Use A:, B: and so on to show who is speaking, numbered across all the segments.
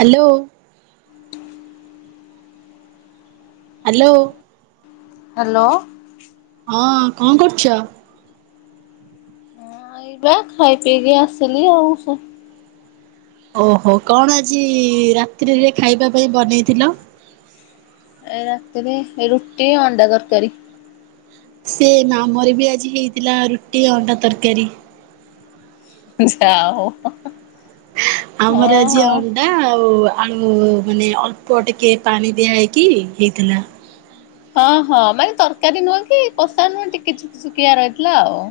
A: Hello. Hello.
B: Hello.
A: ହଁ କଁ କରୁଚ?
B: ନାଇ ବା ଖାଇ ପିଇକି ଆସିଲି ଆଉ ସେ
A: ଓହୋ କଣ ଆଜି ରାତ୍ରିରେ ଖାଇବା ପାଇଁ ବନେଇଥିଲ?
B: ଏ ରାତିରେ ରୁଟି ଅଣ୍ଡା ତରକାରୀ।
A: ସେମ୍ ଆମର ବି ଆଜି ହେଇଥିଲା ରୁଟି ଅଣ୍ଡା ତରକାରୀ।
B: ହୁଁ ଯା ହଉ। ହଁ
A: ଆମର ଆଜି
B: ହଁ।
A: ଅନ୍ ଡା ଆଉ ଆଳୁ ମାନେ ଅଳ୍ପ ଟିକେ ପାଣି ଦିଆ ହେଇକି ହେଇଥିଲା।
B: ହଁ ହଁ ମାନେ ତରକାରୀ ନୁହଁ କି କଷା ନୁହଁ ଟିକେ ଝୁକ୍ ଝୁକିଆ ରହିଥିଲା ଆଉ।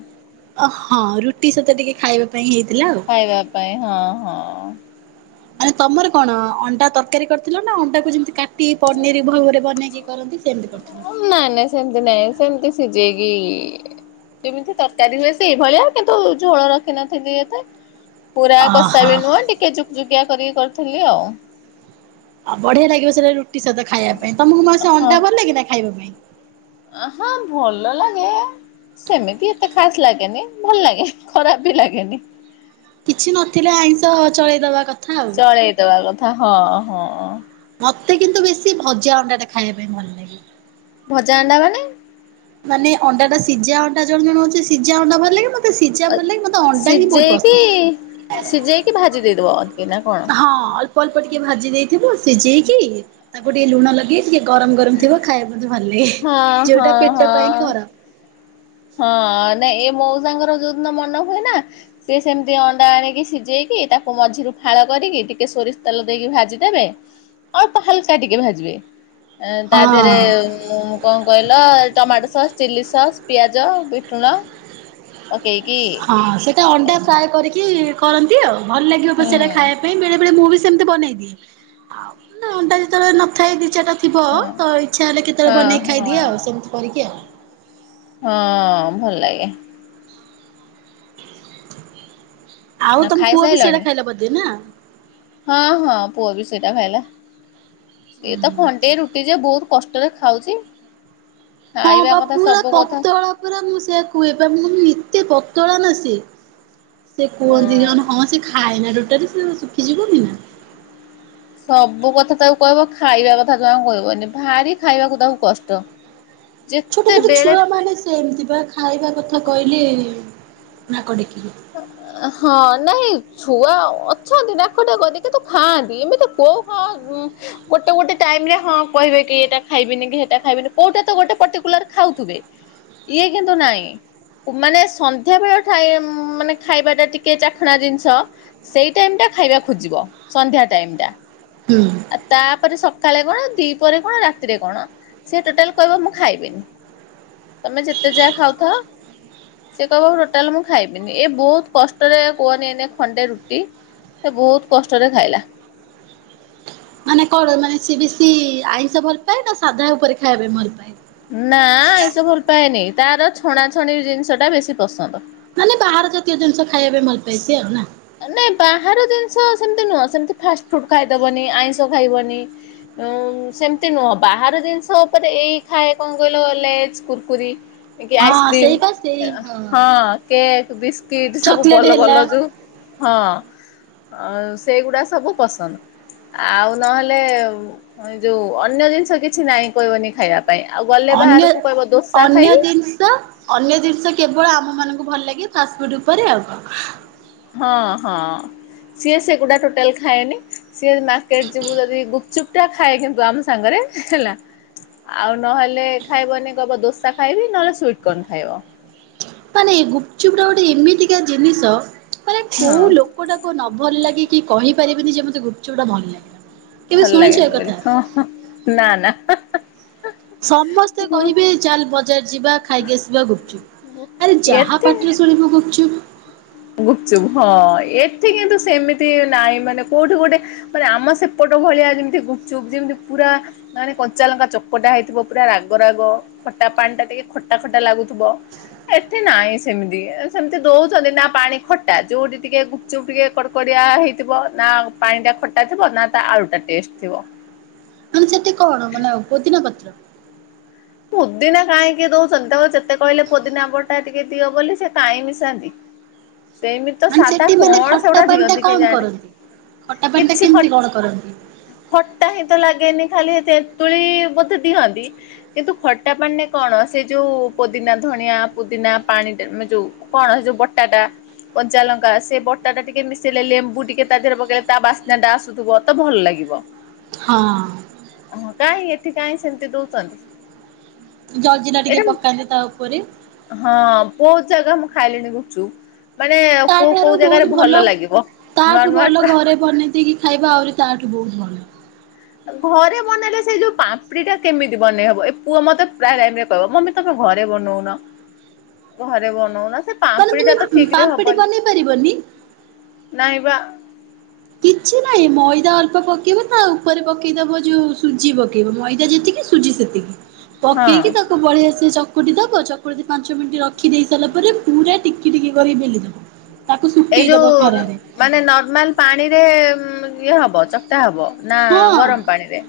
A: ଅ ହଁ ରୁଟି ସହିତ ଟିକେ ଖାଇବା ପାଇଁ ହେଇଥିଲା ଆଉ।
B: ଖାଇବା ପାଇଁ ହଁ ହଁ।
A: ମାନେ ତମର କଣ ଅଣ୍ଡା ତରକାରୀ କରିଥିଲ ନା ଅଣ୍ଡାକୁ ଯିମିତି କାଟି ପନିର ଭାବରେ ବନେଇକି କରନ୍ତି ସେମତି କରିଥିଲ।
B: ନାଇ ନାଇଁ ସେମତି ନାଇଁ ସେମିତି ସିଜେଇକି କିମିତି ତରକାରୀ ହୁଏ ସେଇ ଭଳିଆ କିନ୍ତୁ ଝୋଳ ରଖିନଥିଲି ଏତେ। ପୁରା କଷା
A: ଓହୋ
B: ବି ନୁହେଁ ଟିକେ ଝୁକ୍ ଝୁକିଆ କରିକି କରିଥିଲି ଆଉ।
A: ଆଉ ବଢିଆ ଲାଗିବ ସେଇଟା ରୁଟି ସହିତ ଖାଇଆ ପାଇଁ ତମକୁ ମ ସେ ଅଣ୍ଡା ଭଲ ଲାଗେ ନା ଖାଇବା ପାଇଁ।
B: ଆଁ ହଁ ଭଲ ଲାଗେ। ସେମିତି ଏତେ ଖାସ୍ ଲାଗେନି ଭଲ୍ ଲାଗେ ଖରାପ ବି ଲାଗେନି।
A: କିଛି ନଥିଲେ ଆଇଁଷ ଚଳେଇଦବା କ
B: ଚଳେଇଦବା କଥା ହଁ ହଁ।
A: ମତେ କିନ୍ତୁ ବେଶୀ ଭଜା ଅଣ୍ଡାଟା ଖାଇବା ପାଇଁ ଭଲ ଲାଗେ।
B: ଭଜା ଅଣ୍ଡା ମାନେ?
A: ମାନେ ଅଣ୍ଡାଟା ସିଜା ଅଣ୍ଡା ଜଣ ଜଣ ହଉଛି ସିଜା ଅଣ୍ଡା ଭଲ ଲାଗେ ମ ତେ ସିଜା ଭଲ ଲାଗେ ମତେ ଅଣ୍ଡା ହିଁ ବୋହୁତ ପସନ୍ଦ।
B: ସିଜେଇକି ଭାଜି ଦେଇଦବ ଟିକେ ନା କଣ?
A: ହଁ ଅଳ୍ପ ଅଳ୍ପ ଟିକେ ଭାଜି ଦେଇଥିବ ସିଜେଇକି ତାକୁ ଟିକେ ଲୁଣ ଲଗେ ଟିକେ ଗରମ ଗରମ ଥିବ ଖାଇବା କୁ ମତେ ଭଲ ଲାଗେ
B: ହଁ ହଁ
A: ଯଉଟା
B: ହଁ
A: ପେଟ ପାଇଁ ଖରାପ।
B: ହଁ ନା ଏ ମଉସା ଙ୍କର ଯୋଉଦିନ ମନ ହୁଏ ନା ସିଏ ସେମିତି ଅଣ୍ଡା ଆଣିକି ସିଝେଇକି ତାକୁ ମଝିରୁ ଫାଳ କରିକି ଟିକେ ସୋରିଷ ତେଲ ଦେଇକି ଭାଜିଦେବେ। ଅଳ୍ପ ହାଲକା ଟିକେ ଭାଜିବେ। ଏ ତା ଦେହରେ
A: ହଁ।
B: କଣ କହିଲ ଟମାଟୋ ସସ୍ ଚିଲ୍ି ସସ୍ ପିଆଜ ବିଟ୍ ଲୁଣ। ପାକେଇକି
A: ହଁ ସେଇଟା ଅଣ୍ଡା ଫ୍ରାଏ କରିକି କରନ୍ତି ଆଉ ଭଲ ଲାଗିବ ତ
B: ହଁ
A: ସେଟା ଖାଇବା ପାଇଁ ବେଳେ ବେଳେ ମୁଁ ବି ସେମତି ବନେଇ ଦିଏ ଆଉ ମାନେ ଅଣ୍ଡା ଯେତେବେଳେ ନଥାଏ ଦି ଚାରିଟା ଥିବ
B: ହଁ
A: ତ ଇଚ୍ଛା ହେଲେ କେତେବେଳେ ବନେଇକି
B: ହଁ
A: ଖାଇଦିଏ ଆଉ ସେମିତି କରିକି ଆଉ।
B: ହଁ ଭଲ ଲାଗେ।
A: ଆଉ ତମ ପୁଅ ବି ସେଇଡ଼ା
B: ଖାଇସାରିଲଣି
A: ଖାଇଲା ବଧେ ନା।
B: ହଁ ହଁ ପୁଅ ବି ସେଇଟା ଖାଇଲା ସିଏ ତ ଖଣ୍ଡେଇ ରୁଟି ଯେ ବହୁତ କଷ୍ଟରେ ଖାଉଚି।
A: ହଁ ବା ପୁରା
B: କଥା
A: ପତଳା ପୁରା ମୁଁ ସେଇଆା କୁହେ ମୁଁ କ ଏତେ ପତଳା ନା ସିଏ। ସେ କୁହନ୍ତି ଜାନ ହଁ ସେ ଖାଏ ନା ଟୋଟାଲ ସେ ଶୁଖିଯିବନି ନା।
B: ସବୁ କଥା ତାକୁ କହିବ ଖାଇବା କଥା ଙ୍କ କହିବନି ଭାରି ଖାଇବାକୁ ତାକୁ କଷ୍ଟ।
A: [inaudible] ଛୋଟ ଛୋଟ
B: ଯେତେବେଳେ
A: ଛୁଆମାନେ ସେମିତି ବା ଖାଇବା କଥା କହିଲେ ନାକ ଟେକିବେ।
B: ହଁ ନାଇଁ ଛୁଆ ଅଛନ୍ତି ନାକ ଟେକନ୍ତି କିନ୍ତୁ ଖାଆନ୍ତି ଏମିତି କୋଉ ଖ ଉ ଗୋଟେ ଗୋଟେ ଟାଇମ ରେ ହଁ କହିବେ କି ଏଟା ଖାଇବିନି କି ସେଟା ଖାଇବିନି କୋଉଟା ତ ଗୋଟେ ପର୍ଟିକୁଲାର ଖାଉଥିବେ। ଇଏ କିନ୍ତୁ ନାଇଁ କୁ ମାନେ ସନ୍ଧ୍ୟାବେେଳ ଟାଇ ମାନେ ଖାଇବା ଟା ଟିକେ ଚାଖଣା ଜିନିଷ ସେଇ ଟାଇମ ଟା ଖାଇବା ଖୋଜିବ ସନ୍ଧ୍ୟା ଟାଇମ ଟା।
A: ହୁଁ।
B: ଆଉ ତାପରେ ସକାଳେ କଣ ଦି ପରେ କଣ ରାତିରେ କଣ ସେ ଟୋଟାଲ କହିବ ମୁଁ ଖାଇବିନି। ତମେ ଯେତେ ଯା ଖାଉଥ ସେ କହିବ ଟୋଟାଲ ମୁଁ ଖାଇବି ଏ ବହୁତ କଷ୍ଟରେ କୁହନି ଏଇନେ ଖଣ୍ଡେ ରୁଟି ସେ ବହୁତ କଷ୍ଟରେ ଖାଇଲା।
A: ମାନେ କଣ ମାନେ ସିଏ ବେଶି ଆଇଁଷ ଭଲ ପାାଏ ନା ସାଧା ଉପରେ ଖାଇବା ପାଇଁ ଭଲ ପାାଏ।
B: ନା ଆଇଁଷ ଭଲ ପାଏନି ତାର ଛଣାଛଣି ଜିନିଷ ଟା ବେଶୀ ପସନ୍ଦ।
A: ମାନେ ବାହାର ଜାତୀୟ ଜିନିଷ ଖାଇବା ପାଇଁ ଭଲ ପାଏ ସିଏ ଆଉ ନା।
B: ନାଇଁ ବାହାର ଜିନିଷ ସେମିତି ନୁହଁ ସେମିତି ଫାଷ୍ଟଫୁଡ ଖାଇଦବନି ଆଇଁଷ ଖାଇବନି ଅ ଉ ସେମିତି ନୁହଁ ବାହାର ଜିନିଷ ଉପରେ ଏଇ ଖାଏ କଣ କହିଲ ଲେଜ କୁୁରକୁରି। ଏ କି
A: ହଁ
B: ଆଇସ୍କ୍ରିମ୍
A: ସେଇ ବା ସେଇ
B: ହଁ କେକ୍ ବିସ୍କିଟ ସବୁ
A: ଚକୋଲେଟ
B: ଭଲ
A: ହେଲା
B: ଭଲ ଯୋଉ ହଁ ଅ ସେଗୁଡା ସବୁ ପସନ୍ଦ। ଆଉ ନହେଲେ ଏ ଯୋଉ ଅନ୍ୟ ଜିନିଷ କିଛି ନାଇଁ କହିବନି ଖାଇବା ପାଇଁ ଆଉ ଗଲେ
A: ଅନ୍ୟ
B: ବାହାରକୁ କହିବ ଦୋସା
A: ଅନ୍ୟ
B: ଖାଇବି।
A: ଜିନିଷ ଅନ୍ୟ ଜିନିଷ କେବଳ ଆମ ମାନଙ୍କୁ ଭଲ ଲାଗେ ଫାଷ୍ଟଫୁଡ ଉପରେ ଆଉ କଣ।
B: ହଁ ହଁ ସିଏ ସେଗୁଡା ଟୋଟାଲ ଖାଏନି। ସିଏ ଯ ମାର୍କେଟ ଯିବୁ ଯଦି ଗୁପଚୁପ୍ ଟା ଖାଏ କିନ୍ତୁ ଆମ ସାଙ୍ଗରେ ହେଲା। ଆଉ ନହେଲେ ଖାଇବନି କବ ଦୋସା ଖାଇବି ନହେଲେ ସ୍ଵିଟକର୍ଣ୍ଣ ଖାଇବ।
A: ମାନେ ଗୁପଚୁପ ଟା ଗୋଟେ ଏମିତିକା ଜିନିଷ ମାନେ
B: ହଁ
A: କୋଉ ଲୋକ କଟାକୁ ନ ଭଲ ଲାଗି କି କହିପାରିବେନି ଯେ ମତେ ଗୁପ୍ଚପଟା ଭଲ ଲାଗେନା।
B: ଭଲ ଲାଗେନି ବୋଲି ହଁ ହଁ ନା ନା।
A: ସମସ୍ତେ କହିବେ ଚାଲ ବଜାର ଯିବା ଖାଇକି ଆସିବା ଗୁପ୍ ଚୁପ୍ ଆରେ ଯାହା ପାଟିରେ ଶୁଣିବୁ ଗୁପ୍ ଚୁପ୍।
B: ଗୁପଚୁପ ହଁ ଏଠି କିନ୍ତୁ ସେମିତି ନହିଁ ମାନେ କୋଉଠି ଗୋଟେ ପରା ଆମ ସେପଟ ଭଳିଆ ଯେମିତି ଗୁପ ଚୁପ ଯେମିତି ପୁରା ମାନେ କଞ୍ଚାଲଙ୍କା ଚକଟା ହେଇଥିବ ପୁରା ରାଗ ରାଗ। ଖଟା ପାଣି ଟା ଟିକେ ଖଟା ଖଟା ଲାଗୁଥୁବ। ଏଥି ନାଇଁ ସେମିତି ସେମିତି ଦଉଛନ୍ତି ନା ପ ପାଣି ଖଟା, ଯୋଉଠି ଟିକେ ଗୁପଚୁପ ଟିକେ କଡକଡିଆ ହେଇଥିବ ନା ପାଣି ଟା ଖ ଟା ଥିବ ନା ତା ଆଳୁ ଟା ଟେଷ୍ଟ ଥିବ।
A: ମାନେ ସେଠି କଣ ମାନେ ଆଉ ପୋଦିନା ପତ୍ର।
B: ପୁଦିନା କାଇଁ କିଏ ଦଉଚନ୍ତି ତାକୁ ଯେତେ କହିଲେ ପୁଦିନା ବଟା ଟିକେ ଦିଅ ବୋଲି ସେ କାଇଁ ମିଶାନ୍ତି। ସେମିତି ତ
A: ମାନେ
B: ସାଧା
A: ସେଠି ମାନେ
B: କଣ ସେଗୁଡା
A: ଖଟା ପାଣି
B: ଦିଅନ୍ତି
A: ଟା କଣ
B: କେଜାଣି
A: କରନ୍ତି? ଖାଟା ପାଣି ଟା
B: କିଛି ଖ
A: କେମିତି କଣ କରନ୍ତି?
B: ଖଟା ହିଁ ତ ଲାଗେନି ଖାଲି ତେନ୍ତୁଳି ବୋଧେ ଦିଅନ୍ତି। କିନ୍ତୁ ଖଟା ପଣିରେ କଣ ସେ ଯୋଉ ପୋଦିନା, ଧଣିଆ, ପୁଦିନା ପାଣି ଟେ ନେ ଯୋଉ କଣ ଯୋଉ ବଟା ଟା। କଞ୍ଚାଲଙ୍କା ସେ ବଟା ଟା ଟିକେ ମିଶେଇଲେ, ଲେମ୍ବୁ ଟିକେ ତା ଦେହରେ ପକେଇଲେ ତା ବାସ୍ନା ଟା ଆସୁଥୁବ। ତ ଭଲ ଲାଗିବ।
A: ହଁ।
B: ହଁ। କାହିଁ ଏଠି କାଇଁ ସେମିତି ଦଉଚନ୍ତି।
A: ଜଲଜିରା ଟିକେ ପକାନ୍ତି ତା ଉପରେ।
B: ହଁ ବହୁତ ଜାଗା ମୁଁ ଖାଇଲିଣି ଗୁପଚୁପ୍। ମାନେ
A: ତା
B: କୋଉ
A: ଠାରୁ
B: କୋଉ
A: ବହୁତ
B: ଜାଗାରେ ଭଲ ଲାଗିବ ନୂଆ
A: ତାଠୁ
B: ନୂଆ
A: ଭଲ
B: ଟ୍ରା
A: ଘରେ ବନେଇ ଦେଇକି ଖାଇବା ଆହୁରି ତାଠୁ ବହୁତ ଭଲ।
B: ଘରେ ବନେଇଲେ ସେଇ ଯୋଉ ପାମ୍ପୁଡି ଟା କେମିତି ବନେଇ ହବ? ଏ ପୁଅ ମତେ ପ୍ରାୟ ଟାଇମରେ କହିବ ମମି ତମେ ଘରେ ବନଉନ।
A: [inaudible]
B: ଘରେ ବନଉନ। ସେ
A: ମାନେ
B: ପାମ୍ପୁଡି
A: ତୁମେ
B: ଟା ତ ଠିକ ରେ
A: ପାମ୍ପେଟି
B: ହବନି।
A: ବନେଇ ପାରିବନି
B: ନାଇଁ ବା।
A: କିଛି ନାଇଁ ମଇଦା ଅଳ୍ପ ପକେଇବ ତା ଉପରେ ପକେଇଦବ ଯୋଉ ସୁଜି ପକେଇବ। ମଇଦା ଯେତିକି ସୁ ସୁଜି ସେତିକି
B: ହଁ
A: ପକେଇକି ତା ତାକୁ ବଢ଼ିଆ ସେ ଚକୁଟି ଦବ, ଚକୁଟିକି ପାଞ୍ଚ ମିନିଟ୍ ରଖିଦେଇ ସାରିଲା ପରେ ପୁରା ଟିକି ଟିକି କରିକି ବେଲିଦବ। ତାକୁ
B: ଏଇ
A: ଶୁଖେଇ
B: ଯୋଉ
A: ଦବ ଖରାରେ।
B: ମାନେ ନର୍ମାଲ ପାଣିରେ ଇଏ ହବ ଚକ୍କଟା ହବ ନା
A: ହଁ
B: ଗରମ ପାଣିରେ?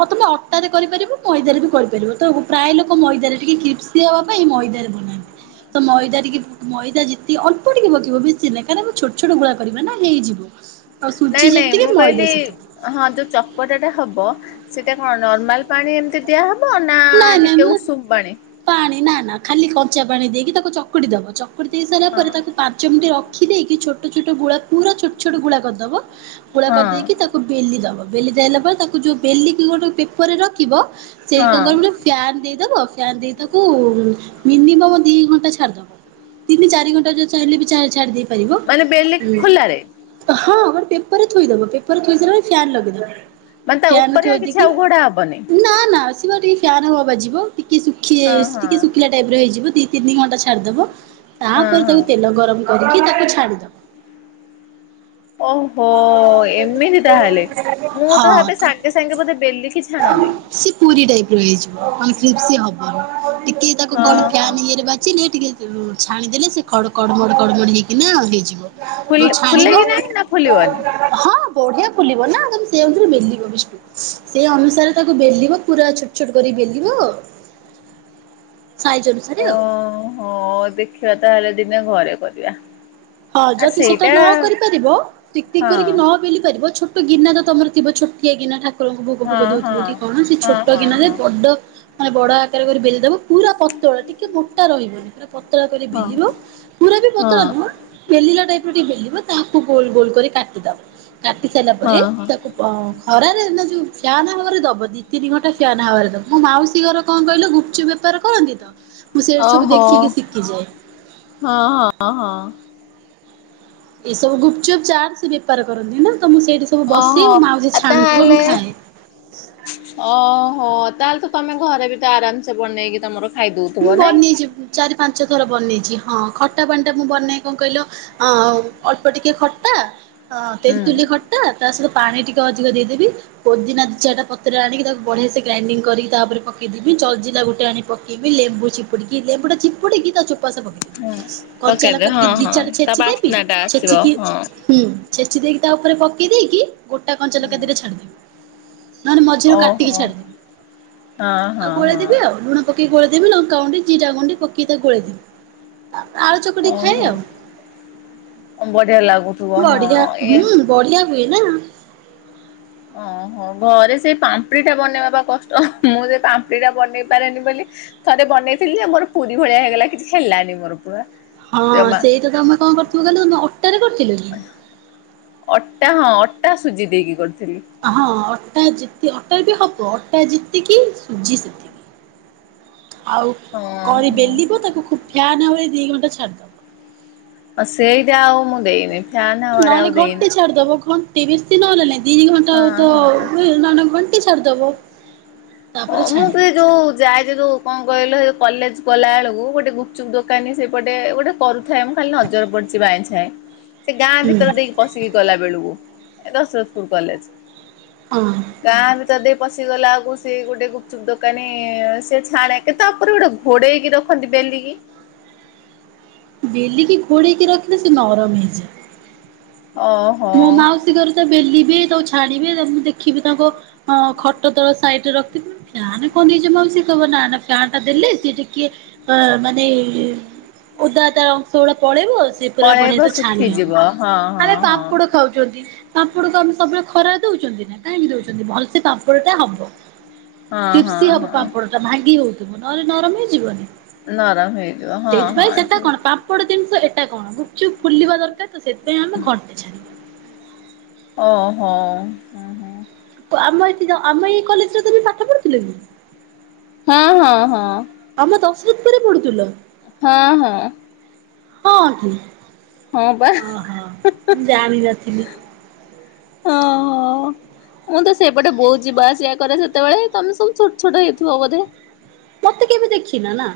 A: ହଁ ତମେ ଅଟାରେ କରିପାରିବ ମଇଦାରେ ବି କରିପାରିବ, ତ ପ୍ରାୟ ଲୋକ ମଇଦାରେ ଟିକେ କ୍ରିପ୍ସ ହବା ପାଇଁ ମଇଦାରେ ବନାନ୍ତି। ତ ମଇଦା ଟିକେ ମଇଦା ଯେତିକି ଅଳ୍ପ ଟିକେ ପକେଇବ ବେଶୀ ନାଇଁ କାଇଁକିନା ଆମେ ଛୋଟ ଛୋଟ ଗୁଳା କରିବା ନା ହେଇଯିବ। ଆଉ
B: ନାଇଁ
A: ସୁଜି
B: ନାଇଁ
A: ଯେତିକି
B: ମୁଁ କହିଲି
A: ମଇଦା ସେତିକି।
B: ହଁ ଯୋଉ ଚକଟା ଟା ହବ ସେଟା କଣ ନର୍ମାଲ ପାଣି ଏମିତି ଦିଆହବ ନା
A: ନାଇଁ ନାଇଁ
B: ଟିକେ ଉ
A: ମୁଁ
B: ଉଷୁମ ପାଣି?
A: ପାଣି ନା ନା ଖାଲି କଞ୍ଚା ପାଣି ଦେଇକି ତାକୁ ଚକୁଡ଼ି ଦବ। ଚକୁଟି ଦେଇ ସାରିଲା
B: ହଁ
A: ପରେ ତାକୁ ପାଞ୍ଚ ମିନିଟ୍ ରଖ ରଖି ଦେଇକି ଛୋଟ ଛୋଟ ଗୁଳା ପୁରା ଛୋଟ ଛୋଟ ଗୁଳା କରିଦବ। ଗୁଳା
B: ହଁ
A: କରିଦେଇକି ତା ତାକୁ ବେଲି ଦବ। ବେଲି ସାଇଲା ପରେ ତାକୁ ଯୋଉ ବେଲିକି ଗୋଟେ ପେପରରେ ରଖିବ ସେଇ
B: ହଁ
A: କଣ କରିବ ନା ଫ୍ୟାନ୍ ଦେଇ ଦେବ ଫ୍ୟାନ ଦେଇ ତାକୁ ମିନିମମ୍ ଦିଇ ଘଣ୍ଟା ଛାଡ଼ିଦବ। ତିନି ଚାରି ଘଣ୍ଟା ଯଉ ଚାହିଁଲେ ବି ଚା ଛାଡ଼ି ଦେଇ ପାରିବ।
B: ମାନେ ବେଲି
A: ଉଁ
B: ଖୋଲାରେ
A: ହଁ ଗୋଟେ ପେପରରେ ଥୋଇ ଦବ। ପେପରରେ ଥୋଇ ସାରିଲା ଫ୍ୟାନ ଲଗେଇଦବ।
B: ମାନେ ତା
A: ଫ୍ୟାନ ରେ
B: ଉପରେ ଆଉ
A: ଥୋଇ
B: କିଛି
A: ଦେଇକି
B: ଆଉ ଘୋଡା ହବନି
A: ନା ନା ସିଏ ବା ଟିକେ ଫ୍ୟାନ
B: ହଁ
A: ବାଜିବ ଅ ଟିକେ ଶୁ ଖି
B: ହଁ
A: ଟିକେ ଶୁଖିଲା ଟାଇପ ର ହେଇଯିବ, ଦିଇ-ତିନି ଘଣ୍ଟା ଛାଡ଼ିଦେବ।
B: ହଁ
A: ତାପରେ
B: ହଁ
A: ତାକୁ ତେଲ ଗରମ କରିକି ତାକୁ ଛାଡ଼ିଦବ।
B: ଓଃ। ହୋଃ, ଏମିତି ତାହେଲେ ମୁଁ ତ ଭାବେ ସାଙ୍ଗେ ସାଙ୍ଗେ ବୋଧେ ବେଲିକି ଛାଣନ୍ତି।
A: ସେ ପୁରୀ ଟାଇପ ର ହେଇଯିବ କ୍ରିସ୍ପି ହବନି। ଟିକେ ତାକୁ
B: ହଁ
A: କଣ
B: ହଁ
A: ଫ୍ୟାନ୍ ଇଏରେ ବା [unintelligible] ଟିକେ ଛାଣିଦେଲେ ସେ କଡ କଡ ମଡ ହେଇକିନା ହେଇଯିବ।
B: ଫୁଲ
A: ଯୋଉ ଛାଣିବ
B: ଫୁଲେ କି ନାଇଁ ନା ଫୁଲିବନି?
A: ହଁ ବଢିଆ ଫୁଲିବ ନା ତମେ ସେମତିରେ ବେଲିବ ବିଷ୍ଣୁ। ସେଇ ଅନୁସାରେ ତାକୁ ବେଲିବ ପୁରା ଛୋଟ୍ ଛୋଟ୍ କରି ବେଲିବ। ସାଇଜ ଅନୁସାରେ ଆଉ।
B: ଓଁ ଦେଖିବା ତାହେଲେ ଦିନେ ଘରେ କରିଆ।
A: ହଁ ଯଦି ସେଟା ନ କରିପାରିବ। ଟିକ୍ ଟିକ୍
B: ହଁ
A: କରିକି ନ ବେଲି ପାରିବ ଛୋ ଗିନା ତମର ଥିବ ଛୋଟିଆ ଗିନା ଠାକୁରଙ୍କୁ ଭୋଗ
B: ହଁ
A: ଫୋଗ ଦୋଉଥିବ
B: ହଁ।
A: କି କଣ ସେଇ
B: ହଁ
A: ଛୋଟ
B: ହଁ
A: ଗିନାରେ
B: ହଁ
A: ବଡ ଆଁ ବଡ ଆକାରରେ କରି ବେଲିଦବ ପୁରା ପତଳା ଟିକେ ମୋଟା ରହିବନି ପୁରା ପତଳା କରି
B: ହଁ
A: ବେଲିବ। ପୁର ବି
B: ହଁ
A: ପତଳା ନୁହ। ବେଲିଲା ଟାଇପ ର ଟିକେ ବେଲିବ ତାହାକୁ ଗୋଲ ଗୋଲ କରି କାଟିଦବ। କାଟି ସାରିଲା ପରେ
B: ହଁ ହଁ
A: ତାକୁ ଅଁହଁ ଖରାରେ ନା ଯୋଉ ଫ୍ୟାନ୍ ହାୱାରେ ଦବ ଦିଇ ତିନି ଘଣ୍ଟା ଫ୍ୟାନ୍ ହାୱାରେ ଦବ ମୋ ମାଉସୀ ଘର କଣ କହିଲ ଗୁପଚୁପ ବେ ପାର କରନ୍ତି ତ। ମୁଁ ସେଇଠି ସବୁ
B: ଓହୋ
A: ଦେଖିକି ଶିଖିଯାଏ।
B: ହଁ ହଁ ହଁ।
A: ଏସବୁ ଗୁପଚୁପ୍ ଚାଟ୍ ସେ ବେପାର କରନ୍ତି। ନା ତ ମୁଁ ସେଇଟି ସବୁ ବସି
B: ଓହୋ।
A: ମୁଁ ମାଉସୀ ଛାଣୁଥିବ ମୁଁ ଖାଏ।
B: ଅହୋ ତାହେଲେ ତ ତମେ ଘରେ ବି ତ ଆରାମସେ ବନେଇକି ତମର ଖାଇଦଉଥିବ
A: ମୁଁ
B: ନାଇଁ?
A: ବନିଚି ଚାରି ପାଞ୍ଚ ଥର ବନେଇଚି ହଁ ଖଟା ପାଣି ଟା ମୁଁ ବନେଇ କଣ କହିଲ ଅଉ ଅଳ୍ପ ଟିକେ ଖଟା। ଅଁ
B: ହୁଁ।
A: ତେନ୍ତୁଲି ଖଟା ଟା ସହିତ ପାଣି ଟିକେ ଅଧିକ ଦେଇଦେବି। ପୋଦିନା ଦି ଚିଟା ପତ୍ରର ଆଣିକି ତାକୁ ବଢିଆ ସେ ଗ୍ରାଇଣ୍ଡିଙ୍ଗି କରିକି ତାପରେ ପକେଇଦବି ଜଲଜୀରା ଗୋଟେ ଆଣିି ପ ଇବି ଲେମ୍ବୁ ଚିପୁଡିକି ଲେମ୍ବୁଟା ଚିପୁିଡିକି ତା ଚୋପାସ
B: ହଁ
A: ପକେଇ କଞ୍ଚା
B: ପକେଇଦେ
A: ଲଙ୍କା
B: ହଁ
A: ଟିକେ ଦି
B: ହଁ
A: ଚାରଟା
B: ତା
A: ଛେଚି ଦେଇକି
B: ବାସ୍ନା ଟା ଆସିବ
A: ଛେଚିକି
B: ହଁ।
A: ହୁଁ ଛେଚି ଦେଇକି ତା ଉପରେ ପକେଇ ଦେଇକି ଗୋଟା କଞ୍ଚା
B: ହୁଁ
A: ଲଙ୍କାଦିଟା ଛାଡିଦେବି। ନହେନେ ମଝିରୁ କାଟିକି
B: ଓହୋ ହଁ
A: ଛାଡିଦେବି। ଆଉ
B: ହଁ ହଁ
A: ଗୋଳେଇଦେବି ଆଉ ଲୁଣ ପକେଇ କି ଗୋଳେଇ ଦେମି ନଙ୍କାଗୁଣ୍ଡି ଜିରାଗୁଣ୍ଡି ପକେଇ ତାକୁଗୋଳେଇଦେବି। ତାପରେ ଆଳୁ ଚକଟି ଖାଏ
B: ଓହୋ। ବଢିଆ ଲାଗୁଥିବ
A: ଆଉ।
B: ହଁ
A: ବଢିଆ
B: ଏ
A: ହୁଁ। ବଢ଼ିଆ ହୁଏ ନା।
B: ଓଁହୋ ଘରେ ସେଇ ପାମ୍ପୁଡି ଟା ବନେଇବା ବା କଷ୍ଟ ମୁଁ ସେ ପାମ୍ପୁଡି ଟା ବନେଇ ପାରେନି ବୋଲି ଥରେ ବନେଇଥିଲି ଯେ ମୋର ପୁରୀ ଭଳିଆ ହେଇଗଲା କିଛି ହେଲାନି ମୋର ପୁରା
A: ହଁ
B: ଜମା
A: ସେଇଟା ତମେ କଣ କରୁଥିବ କହିଲ ଅଟାରେ କରୁଥିଲ କି?
B: ଅଟା ହଁ ଅଟା ସୁଜି ଦେଇକି କରିଥିଲି।
A: ହଁ ଅଟା ଯେତେ ଅଟାର୍ ବି ହବ। ଅଟା ଯେତିକି ସୁଜି ସେତିକି। ଆଉ
B: ହଁ
A: କରି
B: ହଁ।
A: ବେଲିବ ତାକୁ ଖୁବ ଫ୍ୟାନ ହାୱାରେ ଦି ଘଣ୍ଟା ଛାଡିଦବ।
B: ଅଁ ସେଇଟା ଆଉ ମୁଁ ଦେଇନି। ଫ୍ୟାନ୍ ହାୱାରେ ଆଉ
A: ନହେଲେ
B: ଦେଇନି
A: ଘଣ୍ଟେ ଛାଡିଦବ ଘଣ୍ଟେ ବେଶୀ ନହଲେ ନାଇ ଦି ଘଣ୍ଟା
B: ହଁ
A: ତ
B: ହଁ।
A: ହୁଏ। ନହେନେ ଘଣ୍ଟେ ଛାଡିଦବ।
B: ହଁ
A: ତାପରେ
B: ମୁଁ
A: ଛାଣିବ
B: ତଇ ଯୋଉ ଯାଏ ସେ ଯୋଉ କଣ କହିଲ କଲେଜ୍ ଗଲା ବେଳକୁ ଗୋଟେ ଗୁପ୍ ଚୁପ୍ ଦୋକାନୀ ସେପଟେ ଗୋଟେ କରୁଥାଏ ମୁଁ ଖାଲି ନଜର ପଡିଛି ବାଇଁ ଛାଏଁ ସେ ଗାଁ ଭିତରେ
A: ହୁଁ
B: ଦେଇ ପସିକି କଲା ବେଳକୁ ଏ ଦଶରଥପୁର କଲେଜ।
A: ହଁ।
B: ଗାଁ ଭିତର ଦେଇକି ପଶିଗଲା ଆଉକୁ ସେ ଗୋଟେ ଗୁପଚୁପ୍ ଦୋକାନୀ ସେ ଛାଣେ କେ ତାପରେ ଗୋଟେ ଘୋଡେଇକି ରଖନ୍ତି ବେଲିକି?
A: ବେଲିକି ଘୋଡେଇକି ରଖିଲେ ସେ ନରମ ହେଇଯାଏ।
B: ଓଅ।
A: ମୋ ମାଉସୀ ଘରେ ଯେତେଳେ ବେଲିବେ ତାକୁ ଛାଣିବେ ତା ମୁଁ ଦେଖିବି ତାଙ୍କ ହଁ ଖଟ ତଳ ସାଇଡରେ ରଖିଥିବେ। ଫ୍ୟାନ କଣଁ ନିଜମାଉସୀ କବ ନା ନା ଫ୍ୟାନ୍ ଟା ଦେଲେ। ସିଏଯେ କିଏ ଅଁ ମାନେ ଓଦା ଦା ଅଂଶ ଗୁଡା ପଳେଇବ ସିଏ ପୁରା
B: ପଳେଇବ
A: ବଢିଆ ସେ ଛାଣି ହବ।
B: ଶୁଖିଯିବ ହଁ ହଁ
A: ଆରେ ପା
B: ହଁ
A: ଖାଉଚନ୍ତି। ପାମ୍ପଡକୁ ଆମେ ସବୁବେଳେ ଖରା ଦଉଚନ୍ତି ନା କାହିଁକି ଦଉଚନ୍ତି ଭଲସେ ପାମ୍ପଡ ଟା ହବ।
B: ହଁ ହଁ
A: କିିପ୍ସି ହବ
B: ହଁ।
A: ପାମ୍ପଡ ଟା ଭାଙ୍ଗି ହଉଥିବ ନହଲେ ନରମ ହେଇଯିବନି।
B: ନରମ ହେଇଯିବ। ହଁ ହଁ ଥିବ ସ୍
A: ପଟେ ଜିନିଷ ଏଟା କଣ ଗୁପ୍ ଚୁପ୍ ଫୁଲିବା ଦରକାର୍ ତ ସେଥିପାଇଁ ଆମେ ଘଣ୍ଟେ ଛାଡ଼ି
B: ଓହୋ। ହୁଁ
A: ତ ଆମ ଏଠି ର ଆମ ଏଇ କଲେଜ୍ ର ତମେ ପାଠ ପଢ଼ି ଥିଲ କି?
B: ହଁ ହଁ ହଁ।
A: ଆମ [unintelligible] ପଢ଼ୁ ଥିଲ?
B: ହଁ ହଁ।
A: ହଁ କି
B: ହଁ ବା
A: ଅହ ମୁଁ ଜାଣିିନଥିଲି।
B: ହଁ ହଁ।
A: [inaudible]
B: ମୁଁ ତ ସେଇପଟେ ବୋହୁତ୍ ଯିବା ଆସିବା କରେ ସେତେବେଳେ ତମେ ସବୁ ଛୋଟ ଛୋଟ ହେଇଥିବ ବୋଧେ?
A: ମତେ କେବେ ଦେଖିନ ନା?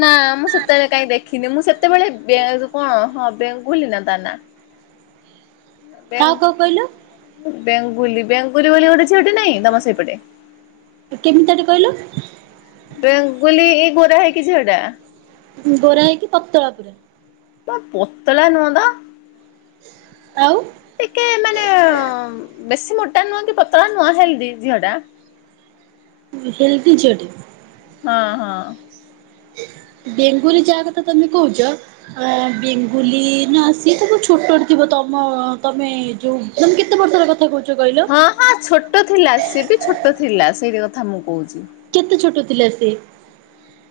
B: ନା ମୁଁ ସେତେବେଳେ କାଇଁ ଦେଖିନି ମୁଁ ସେତେବେଳେ ବେ କଣ ହଁ ବେଙ୍ଗୁଲି ନା ତା ନାଁ?
A: କାହାକୁ କାହାକୁ କହିଲ
B: ବେଙ୍ଗୁ ବେଙ୍ଗୁଲି ବୋଲି ଗୋଟେ ଝିଅଟେ ନାହିଁ ତମ ସେଇପଟେ?
A: ଏ କେମିତିଆଟେ କହିଲ?
B: ବେଙ୍ଗୁଲି ଏଇ ଗୋରା ହେଇକି ଝିଅଟା।
A: ଉଁ ହୁଁ ଗୋରା ହେଇକି ପତଳା ପୁରା।
B: ପ ପତଳା ନୁହଁ ତ।
A: ଆଉ?
B: ଟିକେ ମାନେ ଅଁ ବେଶି ମୋଟା ନୁହଁ କି ପତଳା ନୁହଁ ହେଲ୍ଦି ଝିଅ ଟା।
A: ହୁଁ ହେଲ୍ଦୀ ଝିଅଟେ।
B: ହଁ ହଁ।
A: ବେଙ୍ଗୁଲି ଯାହା କଥା ତମେ କହୁଛ ଆ ବେଙ୍ଗୁଲି ନା ସିଏ ତ ବୋହୁତ୍ ଛୋଟଟେ ଥିବ ତମ ତମେ ଯୋଉ ତମେ କେତେ ବର୍ଷ ର କଥା କହୁଛ କିହିଲ?
B: ହଁ ହଁ ଛୋଟ ଥିଲା ସିଏ ବି ଛୋଟ ଥିଲା ସେଇ ବେଳ କଥା ମୁଁ କହୁଛି।
A: କେତେ ଛୋଟ ଥିଲା ସେ?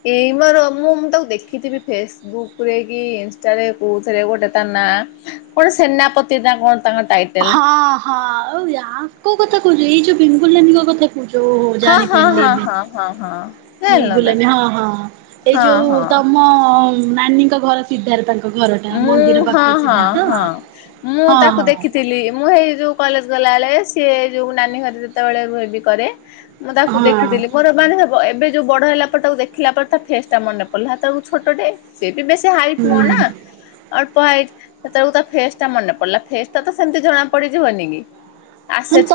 B: ଏଇ ପା ରମୁ ମୁଁ ତାକୁ ଦେଖୁଥିଲି ଫେସ୍ ବୁକ୍ ରେ କି ଇନ୍ ଷ୍ଟା ରେ କୋଉଥିରେ ଗୋଟେ ତା ନାଁ କଣ ସେନାପତି ନା କଣ ତାଙ୍କ ଟାଇଟେଲ୍।
A: ହଁ ହଁ ଆଉ ୟାଙ୍କ କଥା କହୁଛ ଏଇ ଯୋଉ ବେଙ୍ଗୁଲି ନାନୀଙ୍କ କଥା ମୁଁ ଯୋଉ
B: ହଁ ହଁ
A: ଜାଣିପାରିଲି
B: ହଁ
A: ଏବେ
B: ହଁ ହଁ ହଁ ଜାଣିଲ
A: ବେଙ୍ଗୁଲି
B: ନା
A: ନାନୀ ହଁ ହଁ ଏଇ
B: ହଁ
A: ଯୋଉ
B: ହଁ।
A: ତମ ମ ନାନୀଙ୍କ ଘର ସିଧାରେ ତାଙ୍କ ଘରଟା
B: ମୁଁ
A: ମନ୍ଦିର
B: ହଁ
A: ପାଖରେ
B: ହଁ
A: ସିଧା ତ?
B: ହଁ ମୁଁ
A: ହଁ
B: ତାକୁ
A: ହଁ
B: ଦେଖିଥିଲି ମୁଁ ହେଇ ଯୋଉ କଲେଜ୍ ଗଲାବେଳେ ସିଏ ଯୋଉ ନାନୀ ଘରେ ଯେତେବେଳେ ଭୋଜି କରେ। ମୁଁ ତାକୁ ଦେଖିଥିଲି ମୋର କଣ ହେବ୍ ବ ଏବେ ଯୋଉ ବଡ଼ ହେଲା ପରେ ତାକୁ ଦେଖିଲା ପରେ ତା ଫେସ୍ ଟା ମନେ ପଡ଼ିଲ ହେତେବେଳକୁ ଛୋଟଟେ। ସେ ବି ବେଶି ହାଇଟ୍
A: ହଁ
B: ନୁହଁ ନା ଅଳ୍ପ ହାଇଟ୍। ସେତେବେଳକୁ ତ ଫେସ୍ ଟା ମନେ ପଡ଼ିଲା ଫେସ୍ ଟା ତ ସେମିତି ଜଣା ପଡି଼ଯିବନି କି
A: ହୁଁ
B: ଆସେ
A: ତ
B: ଛୁ